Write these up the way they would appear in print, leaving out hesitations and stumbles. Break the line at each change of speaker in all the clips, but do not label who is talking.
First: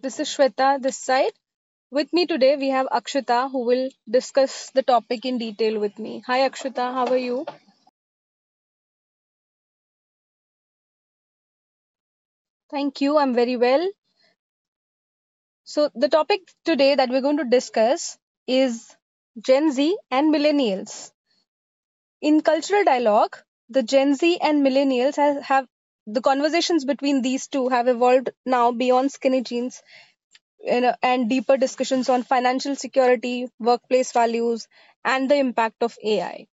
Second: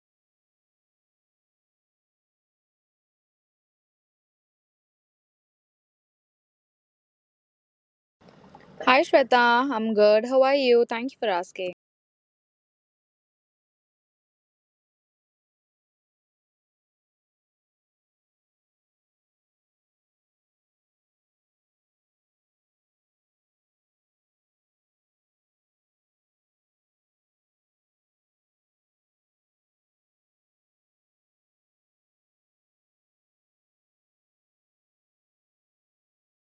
this is Shweta this side. With me today we have Akshita who will discuss the topic in detail with me. Hi Akshita, how are you?
Hi Shweta, I'm good. How are you? Thank you for asking.
Thank you, I'm very well. So, the topic today that we're going to discuss is Gen Z and millennials. In cultural dialogue, the Gen Z and millennials have the conversations between these two have evolved now beyond skinny jeans, and deeper discussions on financial security, workplace values, and the impact of AI.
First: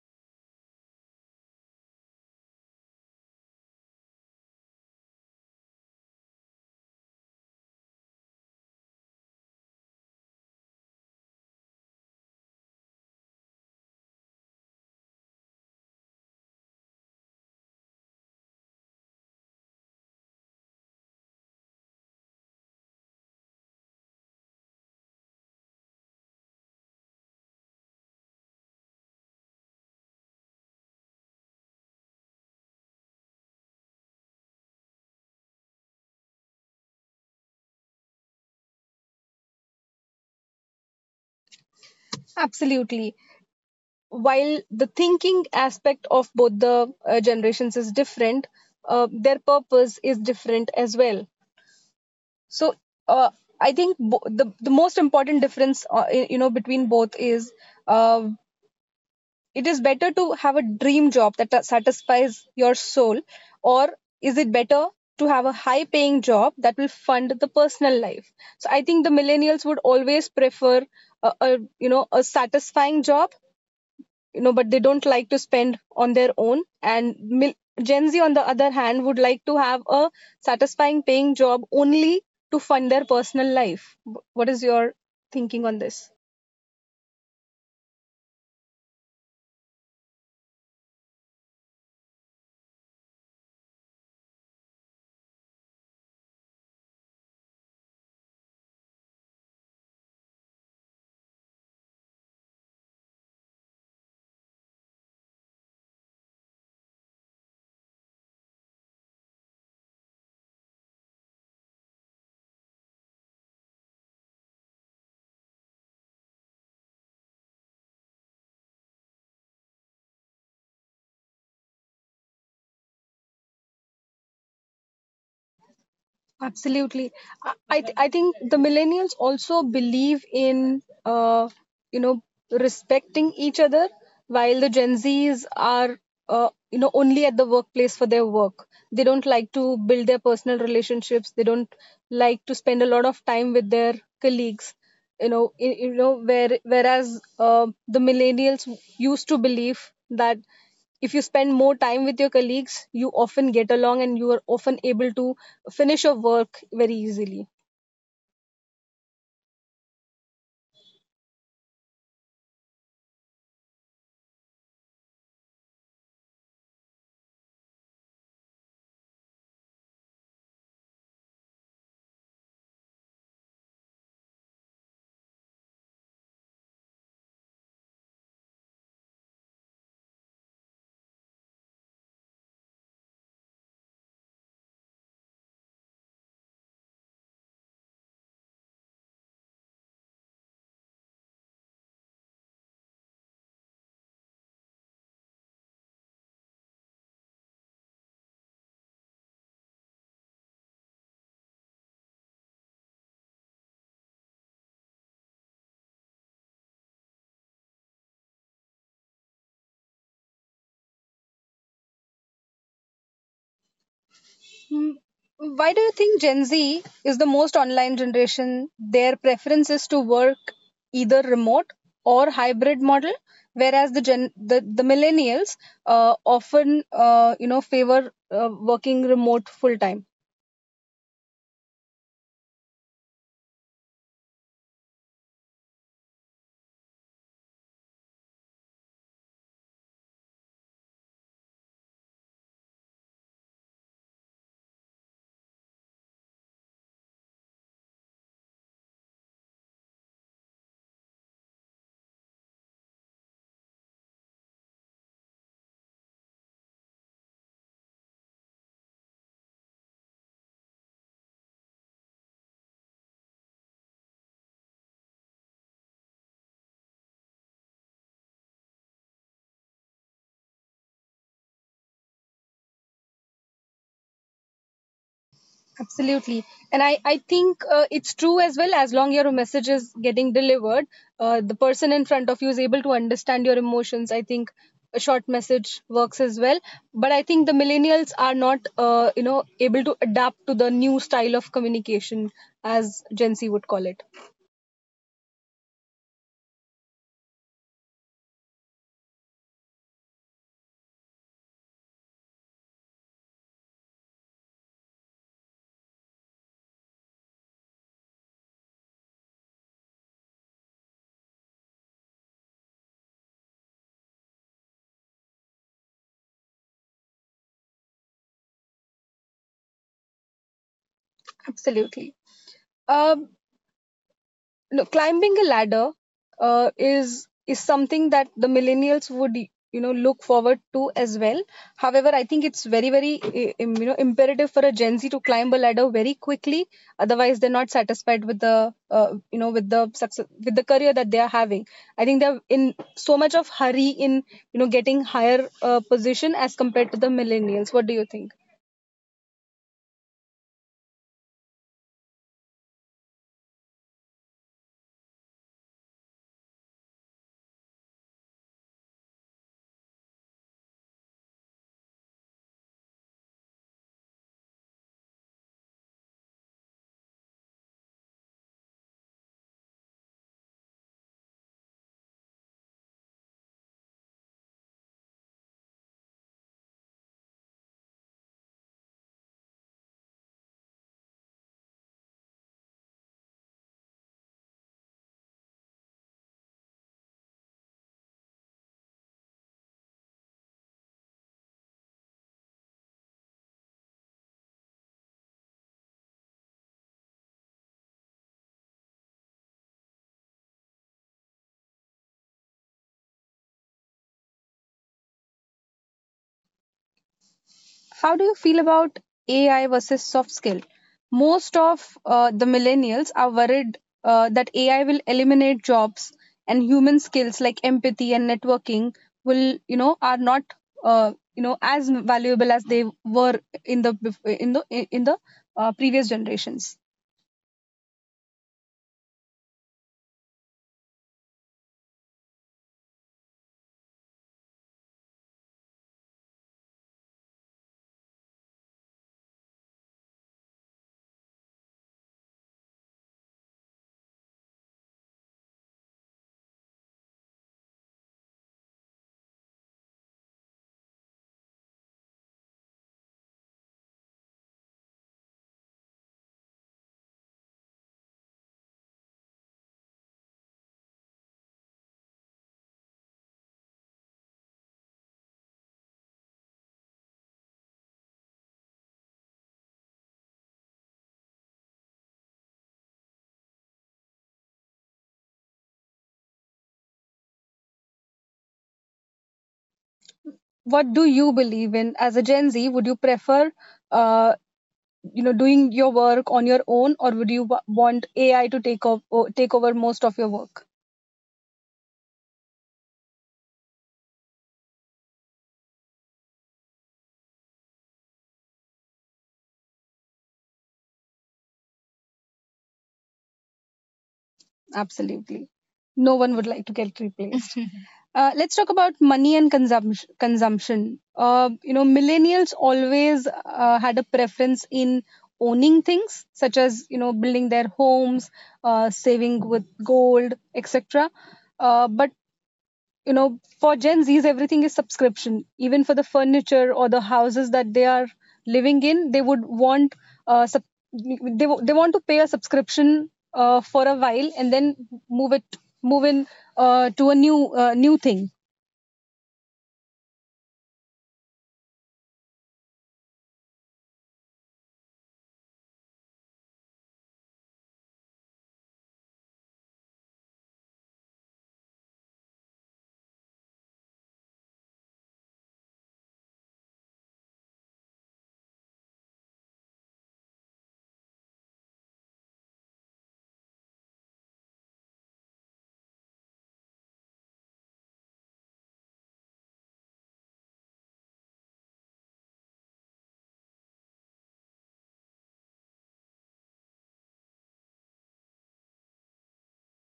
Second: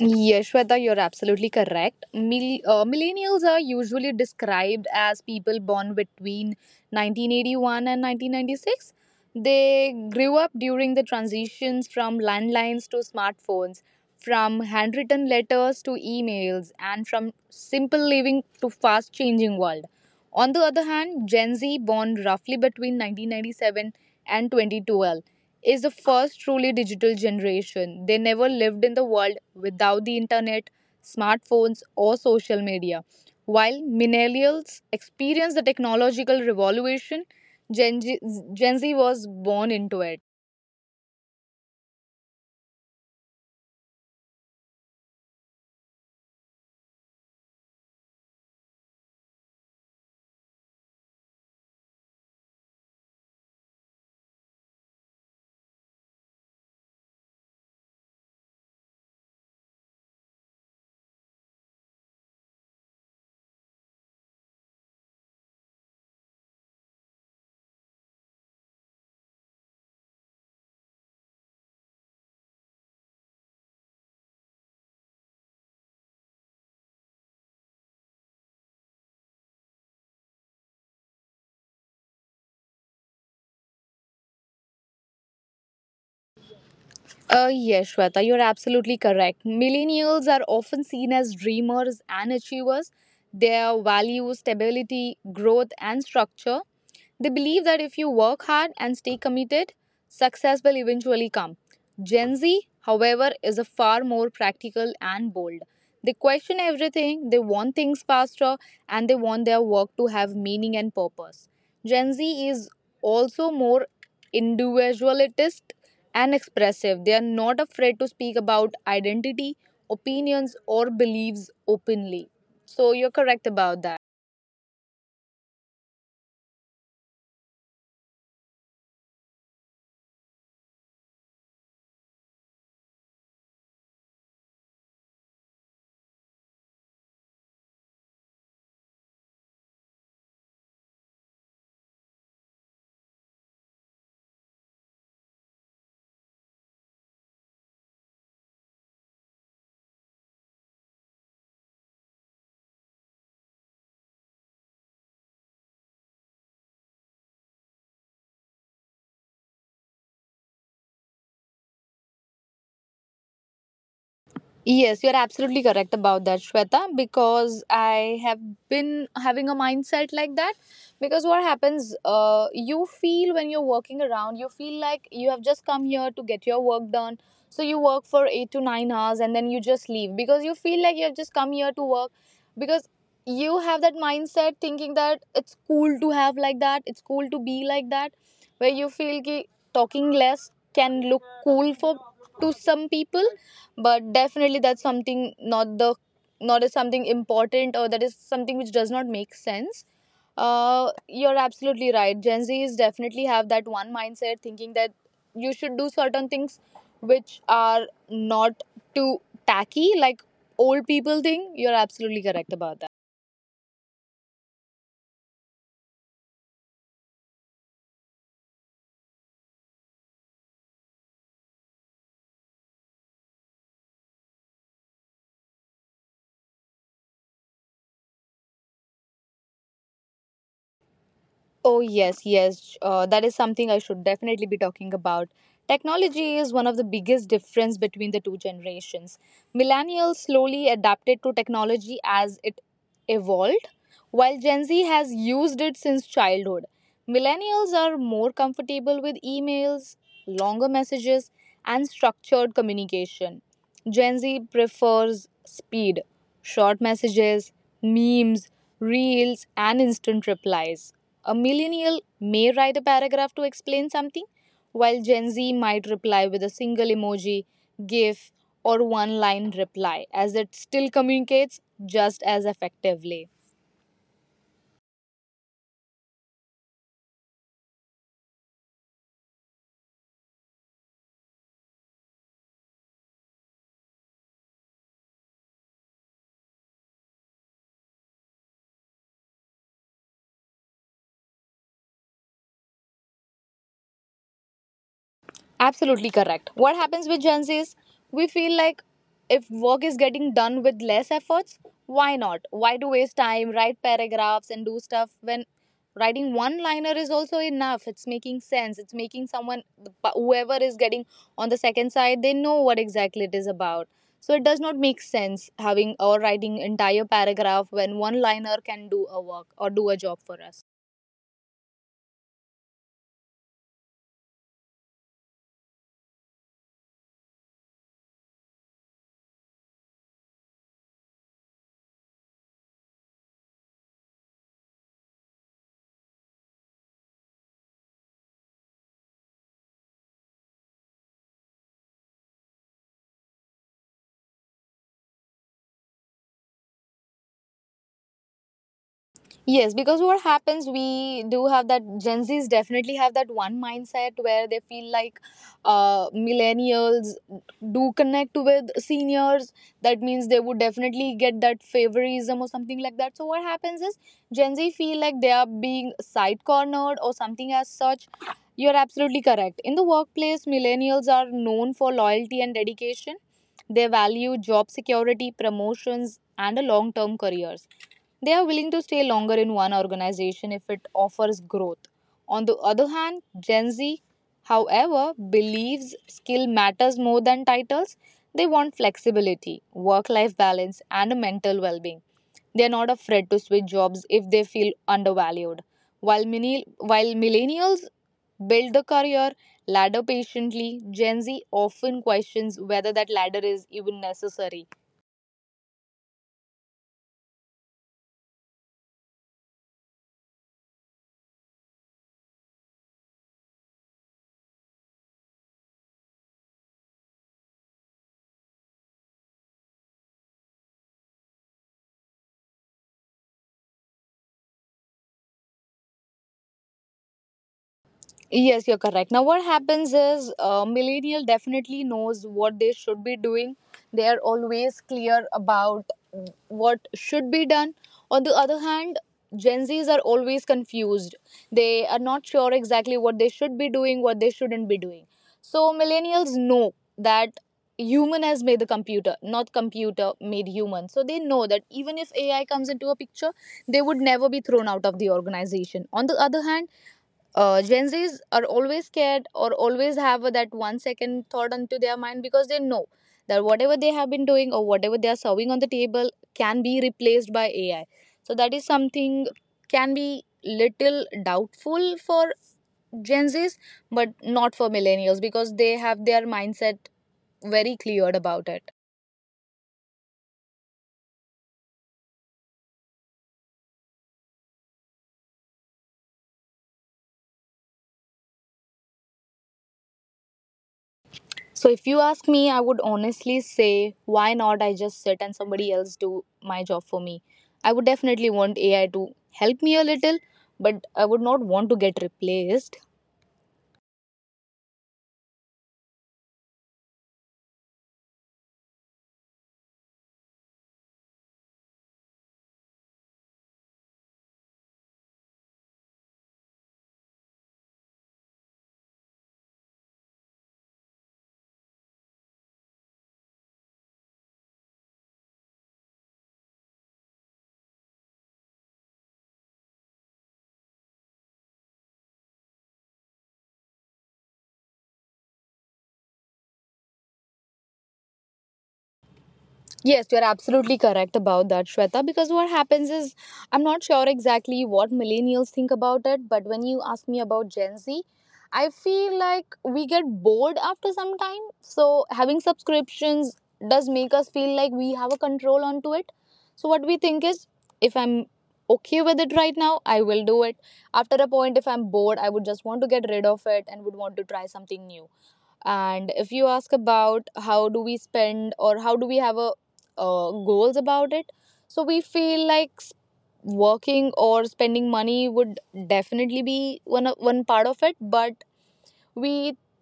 Yes, Shweta, you're absolutely correct. Millennials are usually described as people born between 1981 and 1996. They grew up during the transitions from landlines to smartphones, from handwritten letters to emails, and from simple living to fast changing world. On the other hand, Gen Z, born roughly between 1997 and 2012, is the first truly digital generation. They never lived in the world without the internet, smartphones, or social media. While millennials experienced the technological revolution, Gen Z, Gen Z was born into it.
Absolutely. While the thinking aspect of both the generations is different, their purpose is different as well. So uh, I think the most important difference, between both is, uh, it is better to have a dream job that satisfies your soul, or is it better to have a high paying job that will fund the personal life? So I think the millennials would always prefer a satisfying job, but they don't like to spend on their own. Gen Z on the other hand would like to have a satisfying paying job only to fund their personal life. What is your thinking on this?
Yes, Shweta, you're absolutely correct. Millennials are often seen as dreamers and achievers. Their values, stability, growth, and structure. They believe that if you work hard and stay committed, success will eventually come. Gen Z, however, is a far more practical and bold. They question everything, they want things faster, and they want their work to have meaning and purpose. Gen Z is also more individualist and expressive. They are not afraid to speak about identity, opinions, or beliefs openly. So, you're correct about that.
Absolutely. I think the millennials also believe in, you know, respecting each other, while the Gen Zs are, only at the workplace for their work. They don't like to build their personal relationships. They don't like to spend a lot of time with their colleagues. Whereas the millennials used to believe that if you spend more time with your colleagues, you often get along and you are often able to finish your work very easily.
Yes, you're absolutely correct about that, Shweta, because I have been having a mindset like that. Because what happens, you feel when you're working around, you feel like you have just come here to get your work done. So you work for 8 to 9 hours and then you just leave because you feel like you have just come here to work. Because you have that mindset thinking that it's cool to have like that, it's cool to be like that, where you feel ki talking less can look cool for to some people, but definitely that's something not the not as something important, or that is something which does not make sense. You're absolutely right, Gen Z's definitely have that one mindset thinking that you should do certain things which are not too tacky like old people think. You're absolutely correct about that.
Hmm. Why do you think Gen Z is the most online generation? Their preference is to work either remote or hybrid model, whereas the millennials often favor working remote full time.
Oh, yes, yes. That is something I should definitely be talking about. Technology is one of the biggest difference between the two generations. Millennials slowly adapted to technology as it evolved, while Gen Z has used it since childhood. Millennials are more comfortable with emails, longer messages, and structured communication. Gen Z prefers speed, short messages, memes, reels, and instant replies. A millennial may write a paragraph to explain something, while Gen Z might reply with a single emoji, GIF, or one line reply, as it still communicates just as effectively.
Absolutely. And I think it's true as well. As long your message is getting delivered, the person in front of you is able to understand your emotions. I think a short message works as well. But I think the millennials are not, able to adapt to the new style of communication, as Gen Z would call it.
Absolutely correct. What happens with Gen Z is we feel like if work is getting done with less efforts, why not? Why to waste time, write paragraphs, and do stuff when writing one liner is also enough? It's making sense. It's making someone, whoever is getting on the second side, they know what exactly it is about. So it does not make sense having or writing entire paragraph when one liner can do a work or do a job for us.
Absolutely. Uh, no, climbing a ladder is something that the millennials would, look forward to as well. However, I think it's very very imperative for a Gen Z to climb a ladder very quickly, otherwise they're not satisfied with the, with the success, with the career that they are having. I think they're in so much of hurry in, getting higher position as compared to the millennials. What do you think?
Yes, because what happens, we do have that Gen Zs definitely have that one mindset where they feel like millennials do connect with seniors. That means they would definitely get that favorism or something like that. So what happens is Gen Z feel like they are being side cornered or something as such. You're absolutely correct. In the workplace, millennials are known for loyalty and dedication. They value job security, promotions, and a long term careers. They are willing to stay longer in one organization if it offers growth. On the other hand, Gen Z, however, believes skill matters more than titles. They want flexibility, work life balance, and a mental well being. They are not afraid to switch jobs if they feel undervalued. While millennials build the career ladder patiently, Gen Z often questions whether that ladder is even necessary.
How do you feel about AI versus soft skill? Most of the millennials are worried that AI will eliminate jobs, and human skills like empathy and networking will, are not, as valuable as they were in the bef- in the previous generations.
Yes, you're correct. Now, what happens is millennial definitely knows what they should be doing. They are always clear about what should be done. On the other hand, Gen Zs are always confused. They are not sure exactly what they should be doing, what they shouldn't be doing. So millennials know that human has made the computer, not computer made human. So they know that even if AI comes into a picture, they would never be thrown out of the organization. On the other hand, Gen Zs are always scared or always have that one second thought onto their mind, because they know that whatever they have been doing or whatever they are serving on the table can be replaced by AI. So that is something can be little doubtful for Gen Zs, but not for millennials because they have their mindset very cleared about it.
What do you believe in as a Gen Z? Would you prefer, uh, doing your work on your own, or would you want AI to take over most of your work?
So if you ask me, I would honestly say, why not I just sit and somebody else do my job for me? I would definitely want AI to help me a little, but I would not want to get replaced.
Absolutely. No one would like to get replaced. Let's talk about money and consumption. Consumption. Millennials always had a preference in owning things, such as, building their homes, saving with gold, etc. But, for Gen Z's, everything is subscription. Even for the furniture or the houses that they are living in, they would want, uh, sub- they want to pay a subscription for a while and then move it move in to a new thing.
Yes, you're absolutely correct about that, Shweta, because what happens is I'm not sure exactly what millennials think about it, but when you ask me about Gen Z, I feel like we get bored after some time. So having subscriptions does make us feel like we have a control onto it. So what we think is if I'm okay with it right now, I will do it. After a point, if I'm bored, I would just want to get rid of it and would want to try something new. And if you ask about how do we spend or how do we have a goals about it, so we feel like working or spending money would definitely be one of- one part of it, but we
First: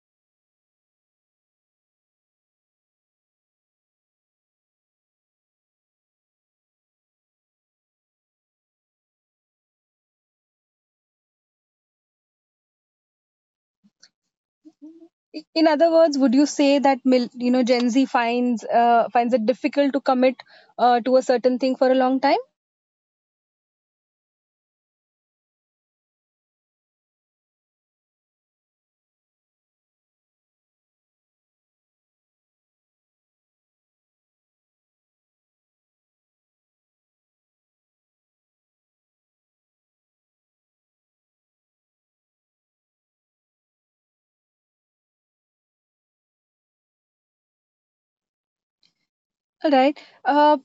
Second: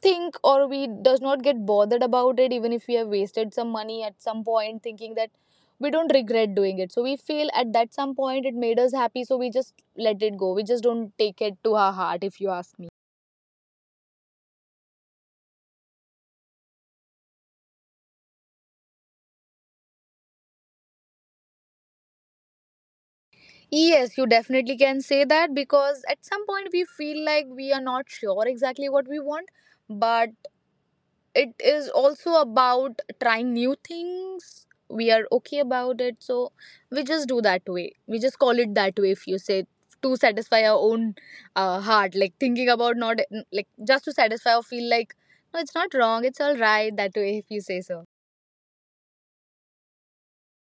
think or we does not get bothered about it even if we have wasted some money at some point, thinking that we don't regret doing it. So we feel at that some point it made us happy, so we just let it go. We just don't take it to our heart, if you ask me.
In other words, would you say that Gen Z finds, finds it difficult to commit to a certain thing for a long time?
Yes, you definitely can say that, because at some point we feel like we are not sure exactly what we want, but it is also about trying new things. We are okay about it, so we just do that way. We just call it that way, if you say, to satisfy our own heart, like thinking about not like just to satisfy or feel like no, it's not wrong, it's all right that way, if you say so.
All right. uh,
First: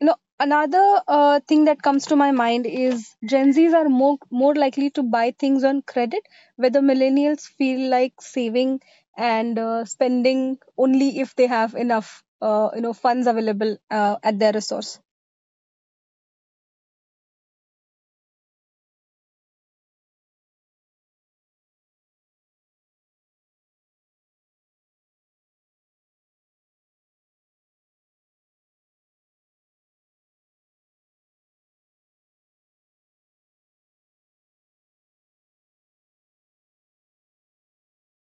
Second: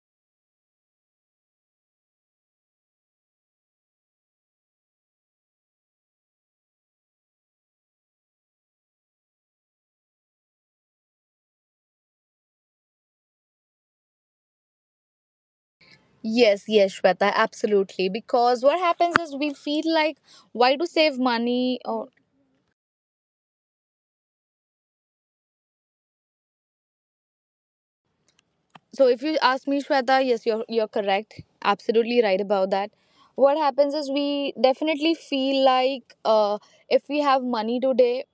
you know Another thing that comes to my mind is Gen Z's are more likely to buy things on credit, where the millennials feel like saving and spending only if they have enough funds available at their resource.
Yes, yes, Shweta, absolutely. Because what happens is we feel like why to save money or. So if you ask me, Shweta, yes, you're correct. Absolutely right about that. What happens is we definitely feel like if we have money today,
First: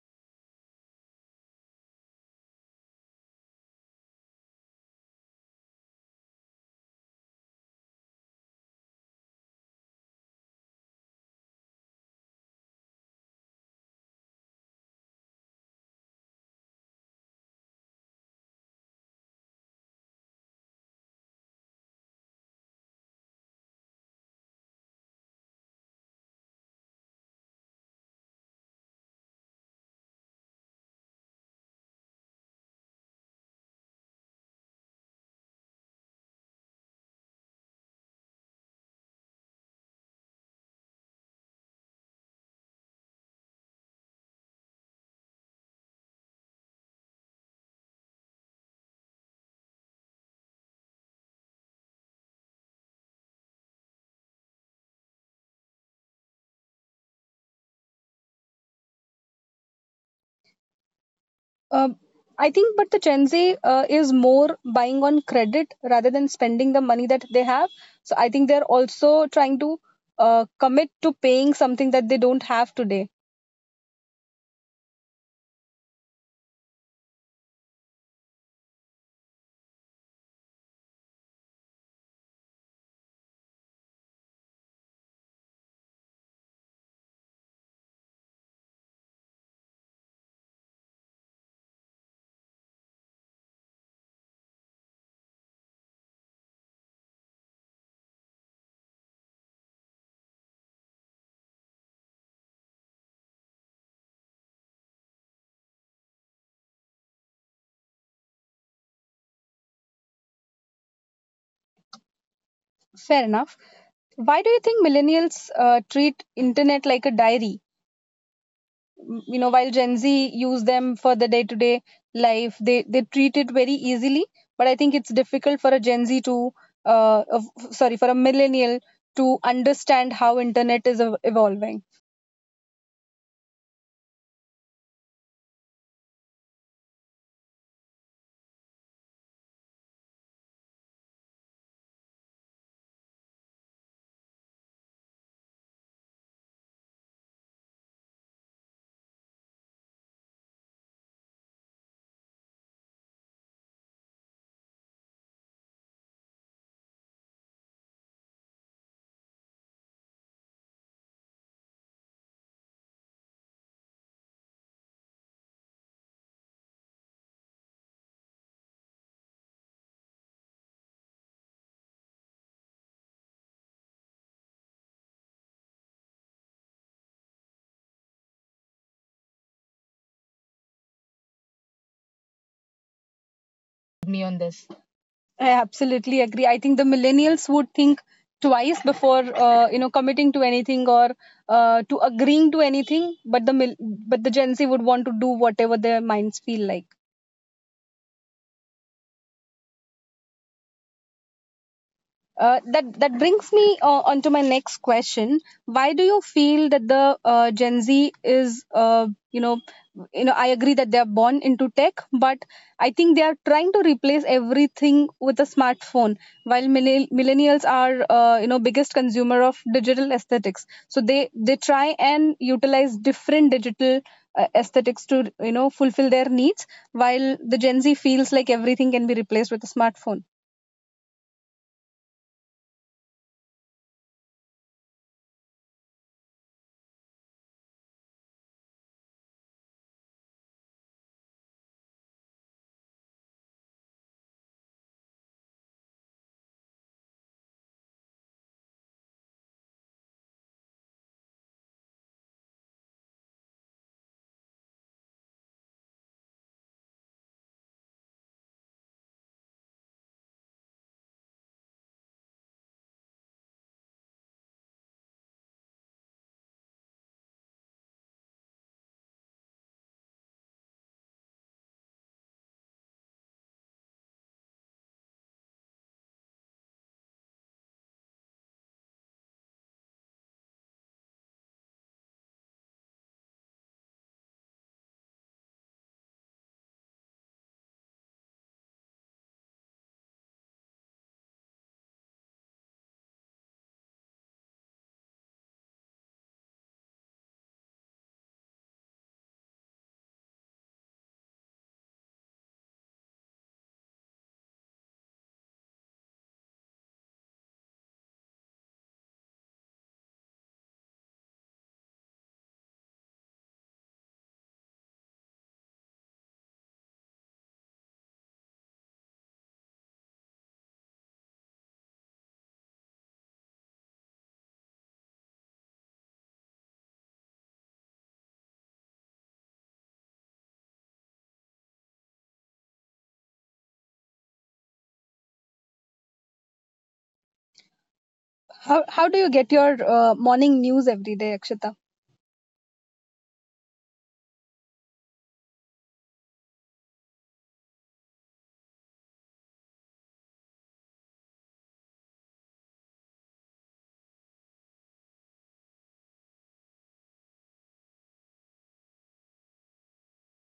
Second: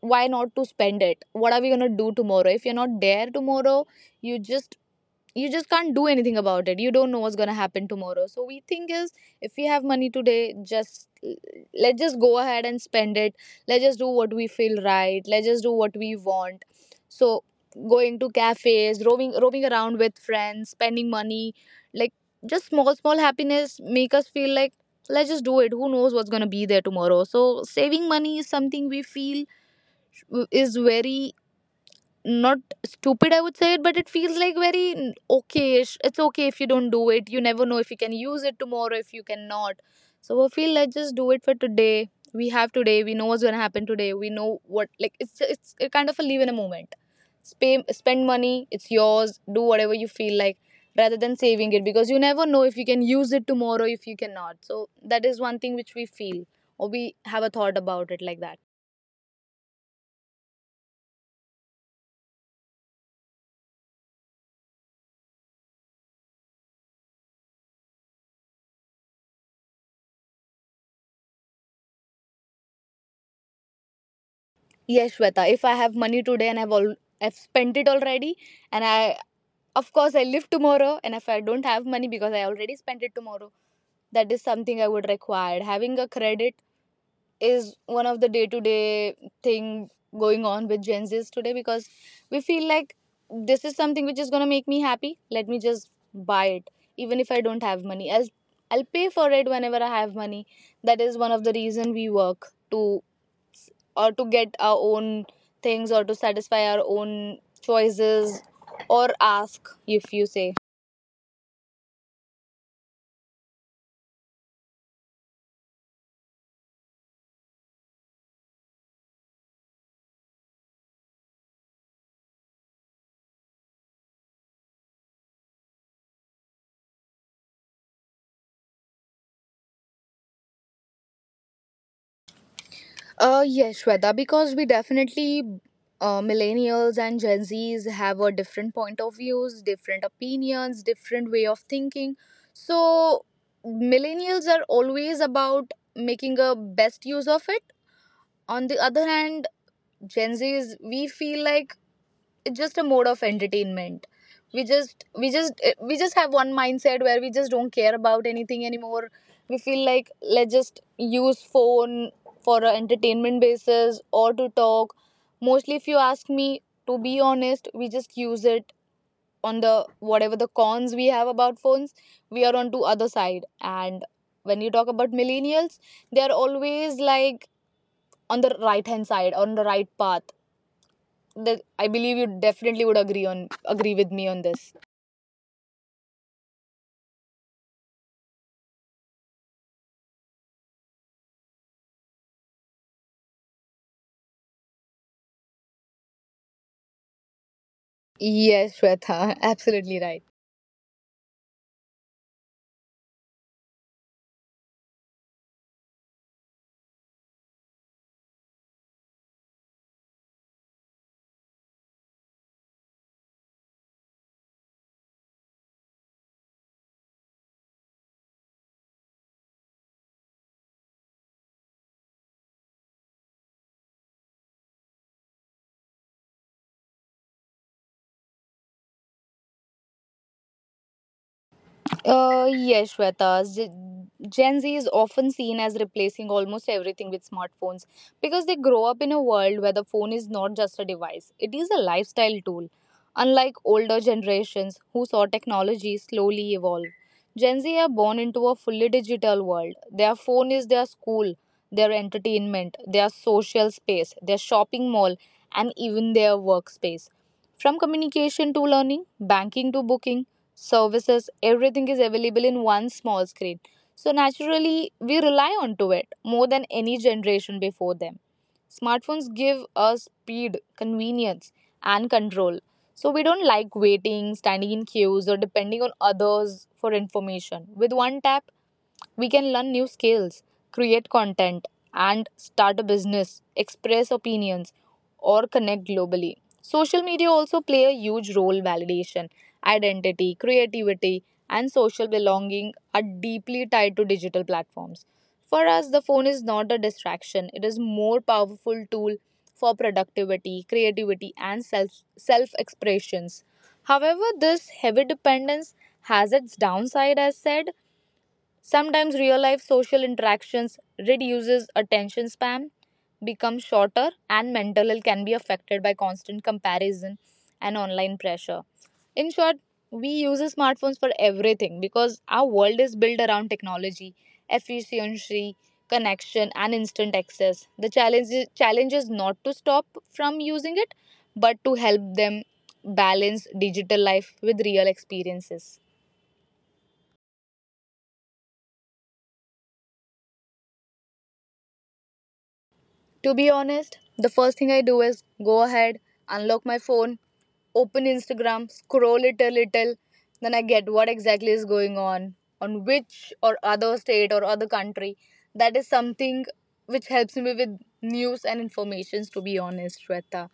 why not to spend it? What are we gonna do tomorrow? If you're not there tomorrow, you just you just can't do anything about it. You don't know what's going to happen tomorrow, so we think is if we have money today, just let's just go ahead and spend it. Let's just do what we feel right, let's just do what we want. So going to cafes, roaming around with friends, spending money, like just small small happiness make us feel like let's just do it. Who knows what's going to be there tomorrow? So saving money is something we feel is very not stupid, I would say it, but it feels like very okay-ish. It's okay if you don't do it, you never know if you can use it tomorrow if you cannot. So I feel like just do it for today. We have today, we know what's going to happen today, we know what, like it's a kind of a live in a moment. Spend money, it's yours, do whatever you feel like, rather than saving it, because you never know if you can use it tomorrow if you cannot. So that is one thing which we feel or we have a thought about it like that.
um, I think, but the Gen Z is more buying on credit rather than spending the money that they have. So I think they're also trying to commit to paying something that they don't have today.
Yes, Shweta. If I have money today and I've spent it already, and I of course I live tomorrow, and if I don't have money because I already spent it tomorrow, that is something I would require. Having a credit is one of the day to day thing going on with Gen Z's today, because we feel like this is something which is gonna make me happy. Let me just buy it, even if I don't have money. I'll pay for it whenever I have money. That is one of the reason we work to or to get our own things or to satisfy our own choices or ask if you say.
Fair enough. Why do you think millennials treat internet like a diary? You know, while Gen Z use them for the day-to-day life, they treat it very easily. But I think it's difficult for a Gen Z to, uh, of, for a millennial to understand how internet is evolving.
Yes, Shweta, because we definitely, millennials and Gen Zs have a different point of views, different opinions, different way of thinking. So, millennials are always about making a best use of it. On the other hand, Gen Zs, we feel like it's just a mode of entertainment, we just have one mindset where we just don't care about anything anymore. We feel like let's just use phone for a entertainment basis or to talk. Mostly if you ask me, to be honest, we just use it on the, whatever the cons we have about phones, we are on to other side. And when you talk about millennials, they are always like on the right hand side, on the right path. The I believe you definitely would agree with me on this.
I absolutely agree. I think the millennials would think twice before committing to anything or to agreeing to anything. But the Gen Z would want to do whatever their minds feel like.
Yes, Shweta, absolutely right.
That brings me on to my next question. Why do you feel that the Gen Z is, I agree that they are born into tech, but I think they are trying to replace everything with a smartphone, while millennials are, biggest consumer of digital aesthetics. So they try and utilize different digital aesthetics to, fulfill their needs, while the Gen Z feels like everything can be replaced with a smartphone.
Yes, Shweta. Gen Z is often seen as replacing almost everything with smartphones because they grow up in a world where the phone is not just a device, it is a lifestyle tool. Unlike older generations who saw technology slowly evolve, Gen Z are born into a fully digital world. Their phone is their school, their entertainment, their social space, their shopping mall, and even their workspace. From communication to learning, banking to booking, services, everything is available in one small screen. So naturally, we rely onto it more than any generation before them. Smartphones give us speed, convenience, and control. So we don't like waiting, standing in queues, or depending on others for information. With one tap, we can learn new skills, create content, and start a business, express opinions, or connect globally. Social media also play a huge role. Validation, identity, creativity, and social belonging are deeply tied to digital platforms. For us, the phone is not a distraction. It is more powerful tool for productivity, creativity, and self expressions. However, this heavy dependence has its downside. As said, sometimes real life social interactions reduces, attention span becomes shorter, and mental health can be affected by constant comparison and online pressure. In short, we use smartphones for everything because our world is built around technology, efficiency, connection, and instant access. The challenge is not to stop from using it, but to help them balance digital life with real experiences.
How do you get your morning news every day, Akshita?
To be honest, the first thing I do is go ahead, unlock my phone, open Instagram, scroll it a little, then I get what exactly is going on which or other state or other country. That is something which helps me with news and informations, to be honest, Shweta.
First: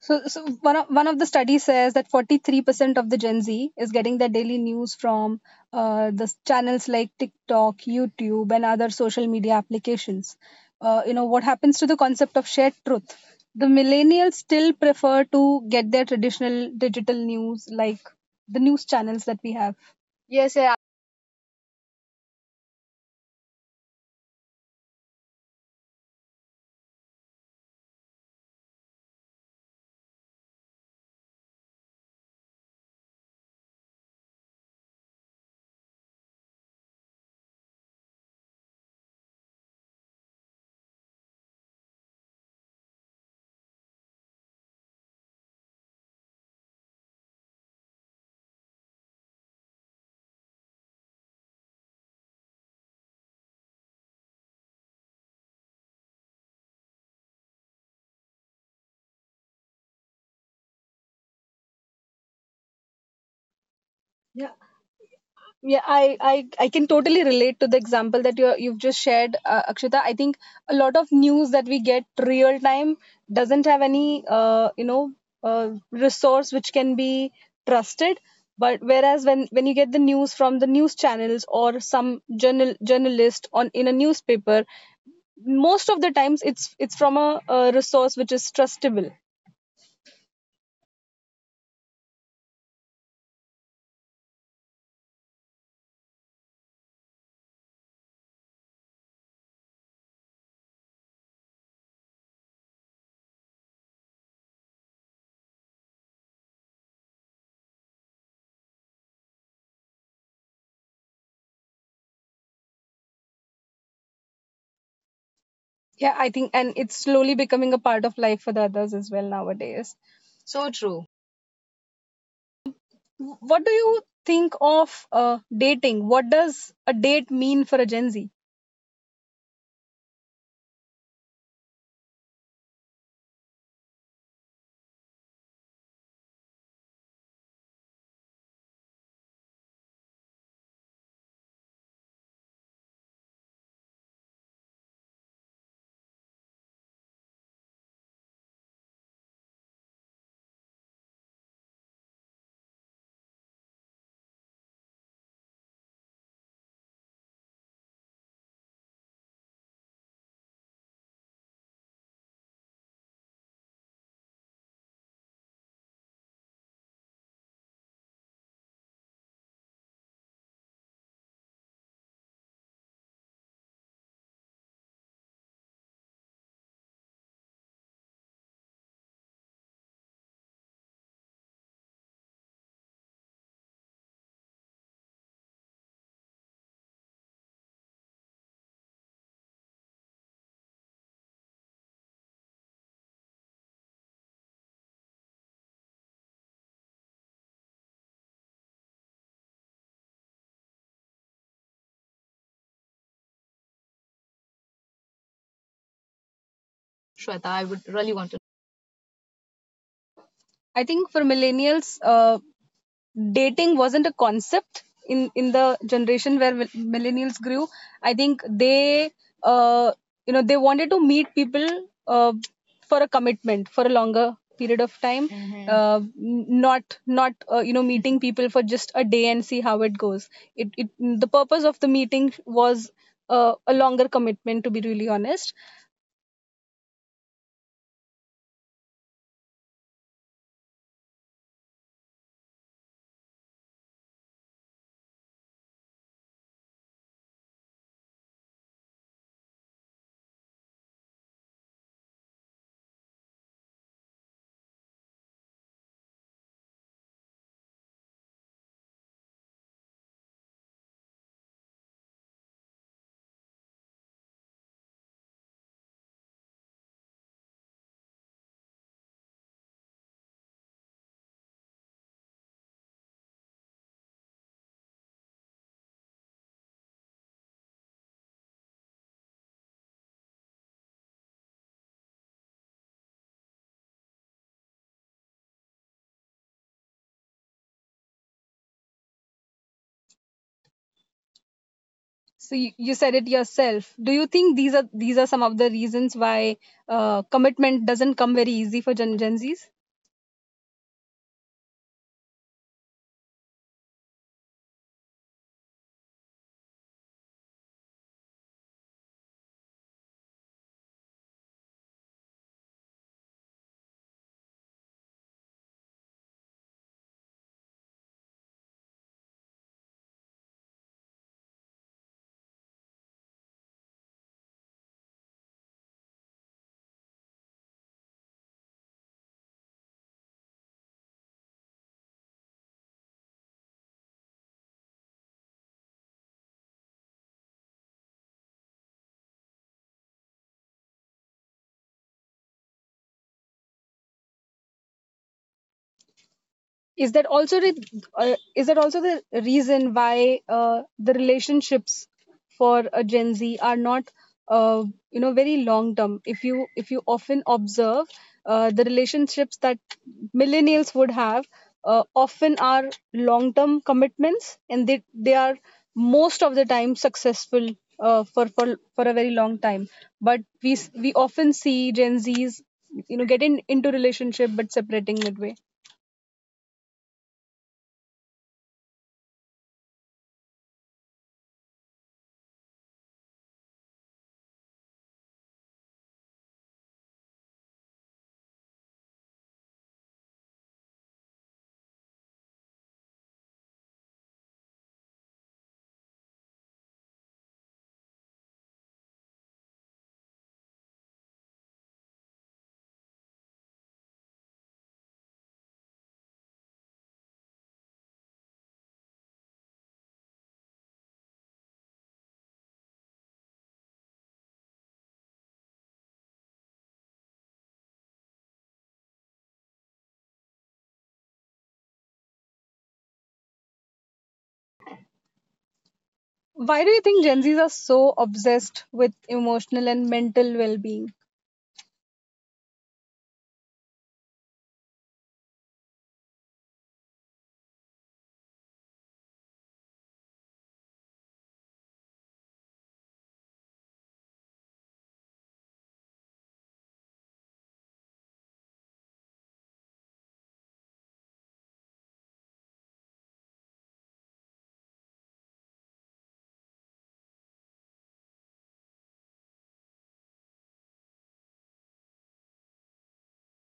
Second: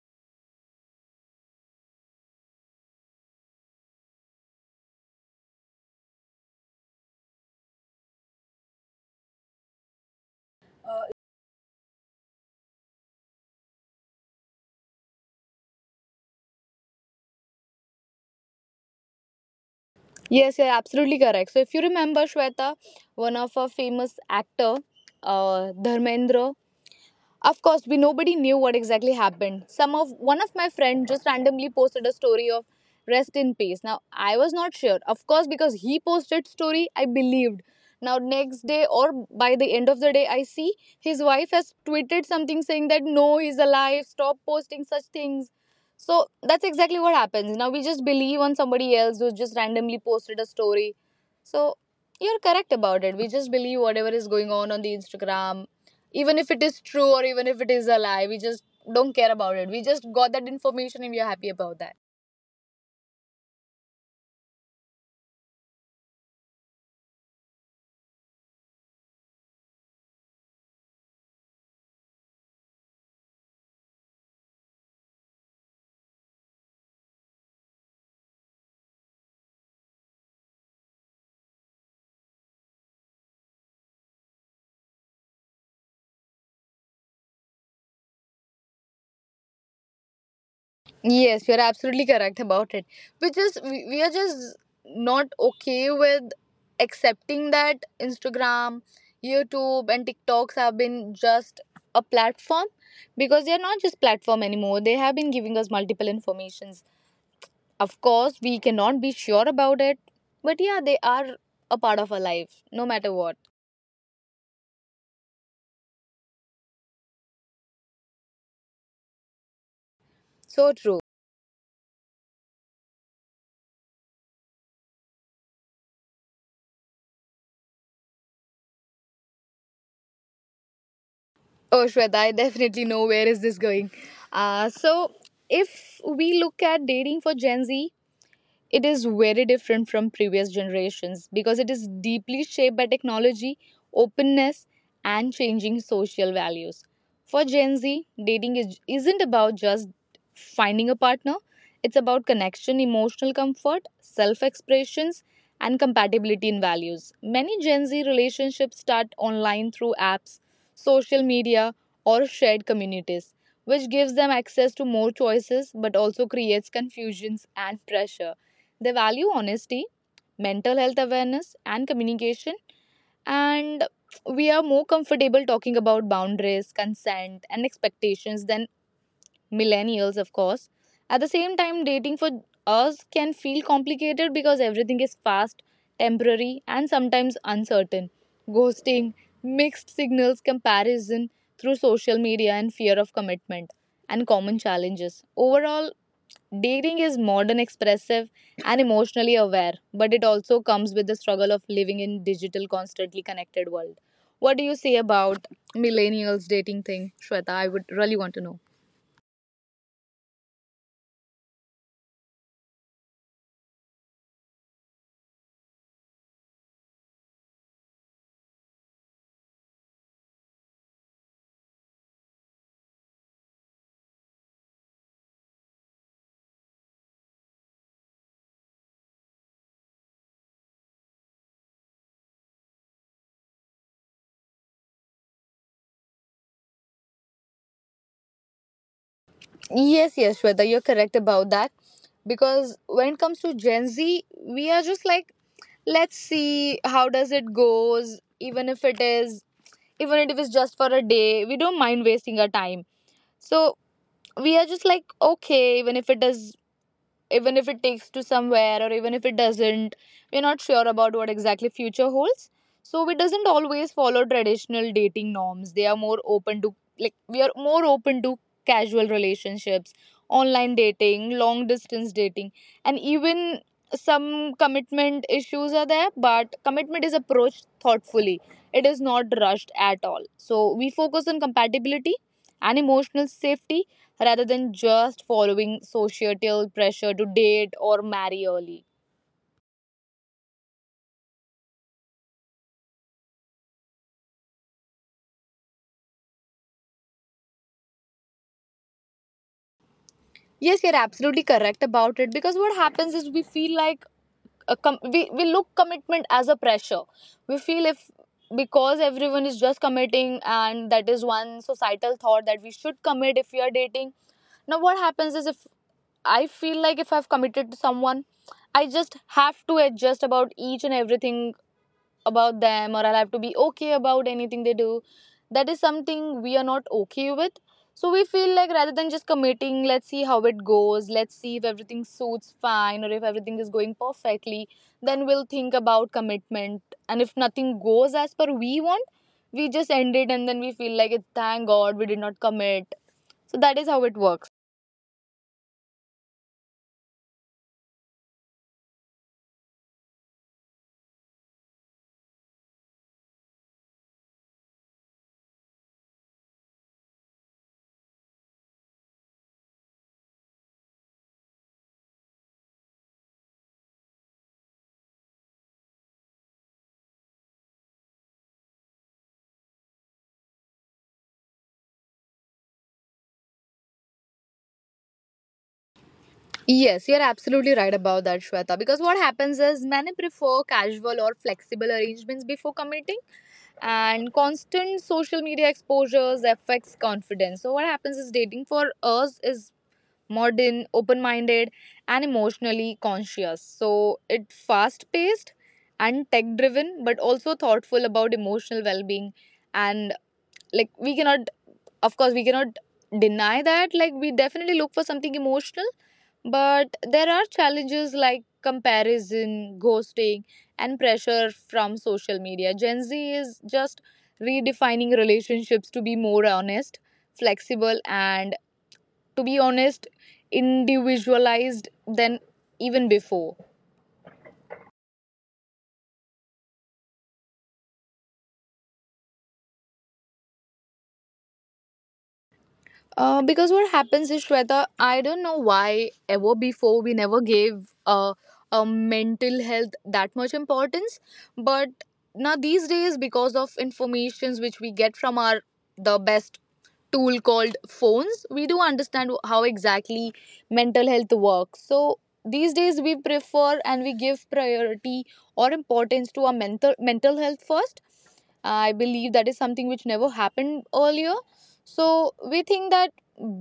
So, one of the studies says that 43% of the Gen Z is getting their daily news from the channels like TikTok, YouTube, and other social media applications. You know, what happens to the concept of shared truth? The millennials still prefer to get their traditional digital news like the news channels that we have. Yes,
Yes, you're
yeah.
absolutely correct. So if you remember, Shweta, one of our famous actor, Dharmendra. Of course, we nobody knew what exactly happened. Some of One of my friend just randomly posted a story of rest in peace. Now I was not sure. Of course, because he posted story, I believed. Now next day or by the end of the day, I see his wife has tweeted something saying that no, he's alive. Stop posting such things. So that's exactly what happens. Now we just believe on somebody else who just randomly posted a story. So you're correct about it. We just believe whatever is going on the Instagram, even if it is true or even if it is a lie. We just don't care about it. We just got that information and we are happy about that.
Yeah. Yeah, I can totally relate to the example that you you've just shared, Akshita. I think a lot of news that we get real time doesn't have any resource which can be trusted. But whereas when you get the news from the news channels or some journalist on in a newspaper, most of the times it's from a resource which is trustable.
Yes, you're absolutely correct about it. We are just not okay with accepting that Instagram, YouTube and TikToks have been just a platform, because they are not just platform anymore. They have been giving us multiple informations. Of course we cannot be sure about it, but yeah, they are a part of our life no matter what.
Yeah, I think, and it's slowly becoming a part of life for the others as well nowadays. So
So true.
true. What do you think of dating? What does a date mean for a Gen Z?
Oh, Shweta, I definitely know where is this going. So, if we look at dating for Gen Z, it is very different from previous generations because it is deeply shaped by technology, openness, and changing social values. For Gen Z, isn't about just finding a partner, it's about connection, emotional comfort, self expressions, and compatibility in values. Many Gen Z relationships start online through apps, social media, or shared communities, which gives them access to more choices but also creates confusions and pressure. They value honesty, mental health awareness, and communication. And we are more comfortable talking about boundaries, consent, and expectations than millennials, of course. At the same time, dating for us can feel complicated because everything is fast, temporary, and sometimes uncertain. Ghosting, mixed signals, comparison through social media, and fear of commitment, and common challenges. Overall, dating is modern, expressive, and emotionally aware, but it also comes with the struggle of living in digital, constantly connected world. What do you say about millennials dating thing,
Shweta,
Shweta?
I
I would
would really
really
want
want
to.
to know.
I think for millennials, dating wasn't a concept in the generation where millennials grew. I think they, uh, they wanted to meet people uh, for a commitment for a longer period of time. Hmm. Not meeting people for just a day and see how it goes. It The purpose of the meeting was, a longer commitment, to be really honest.
Yes, yes, Shweta, you're correct about that. Because when it comes to Gen Z, we are just like, let's see how does it goes. Even if it's just for a day, we don't mind wasting our time. So we are just like, okay, even if it is, even if it takes to somewhere or even if it doesn't, we're not sure about what exactly future holds. So it doesn't always follow traditional dating norms. They are more open to Like, we are more open to casual relationships, online dating, long distance dating, and even some commitment issues are there. But commitment is approached thoughtfully, it is not rushed at all. So we focus on compatibility and emotional safety rather than just following societal pressure to date or marry early.
So you said it yourself. Do you think these are some of the reasons why commitment doesn't come very easy for Gen Zs?
Yes, you're absolutely correct about it. Because what happens is we feel like we look commitment as a pressure. We feel if, because everyone is just committing and that is one societal thought that we should commit if we are dating. Now what happens is, if I feel like if I've committed to someone, I just have to adjust about each and everything about them, or I'll have to be okay about anything they do. That is something we are not okay with. So we feel like rather than just committing, let's see how it goes, let's see if everything suits fine or if everything is going perfectly, then we'll think about commitment. And if nothing goes as per we want, we just end it and then we feel like thank God we did not commit. So that is how it works.
Is that also the is that also the reason why the relationships for a Gen Z are not, uh, very long term? If you, if you often observe the relationships that millennials would have often are long term commitments, and they are most of the time successful for a very long time. But we often see Gen Z's, get into relationship but separating midway.
Yes, you're absolutely right about that, Shweta. Because what happens is many prefer casual or flexible arrangements before committing, and constant social media exposures affects confidence. So, what happens is dating for us is modern, open minded, and emotionally conscious. So, it fast paced and tech driven, but also thoughtful about emotional well being. And like, we cannot of course we cannot deny that, like, we definitely look for something emotional, but there are challenges like comparison, ghosting, and pressure from social media. Gen Z is just redefining relationships to be more honest, flexible, and to be honest, individualized than even before.
Why do you think Gen Zs are so obsessed with emotional and mental well being?
Because what happens is, Shweta, I don't know why ever before we never gave a mental health that much importance, but now these days because of informations which we get from our the best tool called phones, we do understand how exactly mental health works. So these days we prefer and we give priority or importance to our mental health first. I believe that is something which never happened earlier. So we think that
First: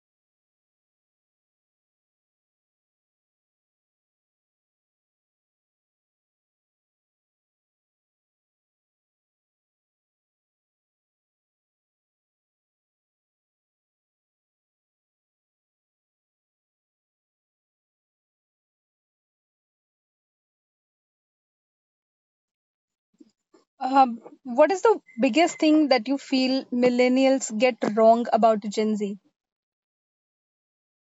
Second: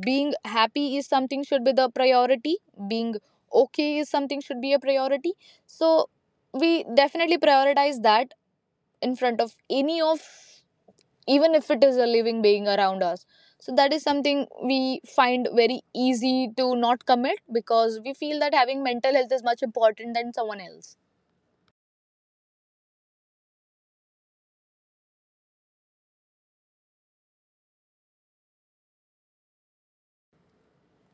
being happy is something should be the priority, being okay is something should be a priority. So we definitely prioritize that in front of any of, even if it is a living being around us. So that is something we find very easy to not commit because we feel that having mental health is much important than someone else.
What is the biggest thing that you feel millennials get wrong about Gen Z?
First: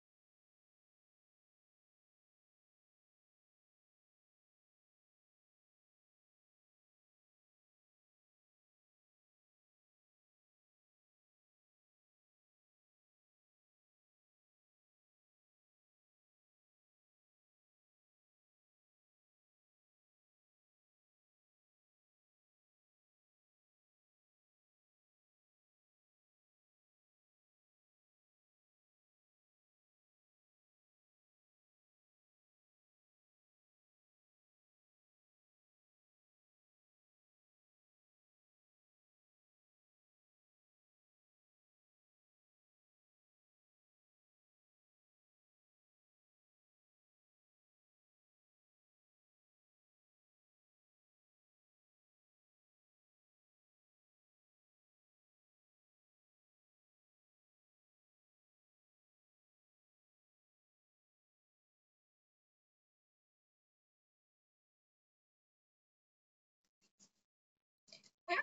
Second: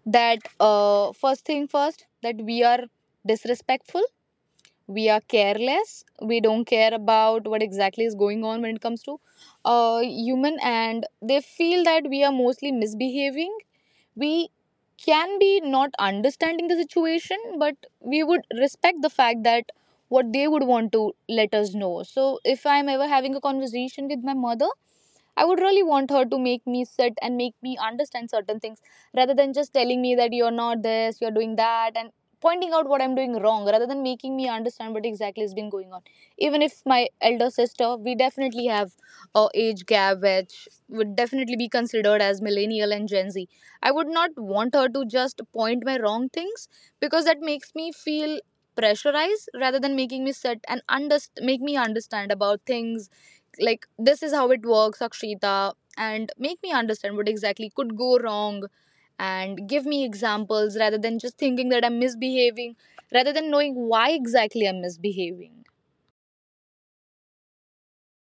That, first thing first, that we are disrespectful, we are careless, we don't care about what exactly is going on when it comes to human, and they feel that we are mostly misbehaving. We can be not understanding the situation, but we would respect the fact that what they would want to let us know. So if I'm ever having a conversation with my mother, I would really want her to make me sit and make me understand certain things, rather than just telling me that you're not this, you're doing that, and pointing out what I'm doing wrong, rather than making me understand what exactly has been going on. Even if my elder sister, we definitely have a age gap which would definitely be considered as millennial and Gen Z, I would not want her to just point my wrong things, because that makes me feel pressurized rather than making me sit and make me understand about things, like this is how it works, Akshita, and make me understand what exactly could go wrong and give me examples, rather than just thinking that I'm misbehaving, rather than knowing why exactly I'm misbehaving.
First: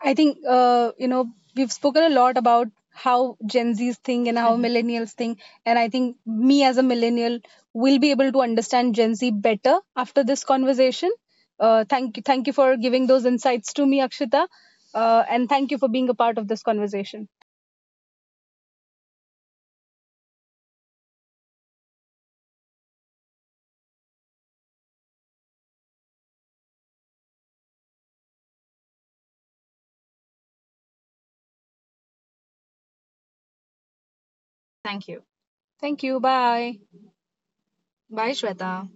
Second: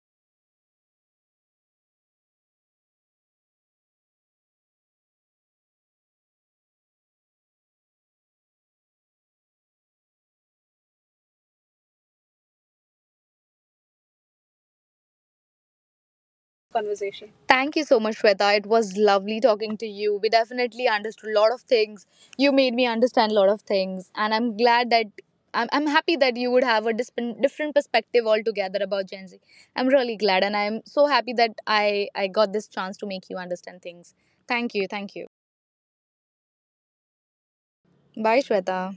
I think, we've spoken a lot about how Gen Zs think and how Mhm. millennials think. And I think me as a millennial will be able to understand Gen Z better after this conversation. Thank you. Thank you for giving those insights to me, Akshita. And thank you for being a part of this conversation.
Thank you so much, Shweta. It was lovely talking to you. We definitely understood a lot of things. You made me understand a lot of things, and I'm glad that I'm happy that you would have a different perspective altogether about Gen Z. I'm really glad, and I'm so happy that I got this chance to make you understand things. Thank you,
Thank
thank
you.
you.
Thank you. Bye. Bye
Bye,
Shweta
Shweta.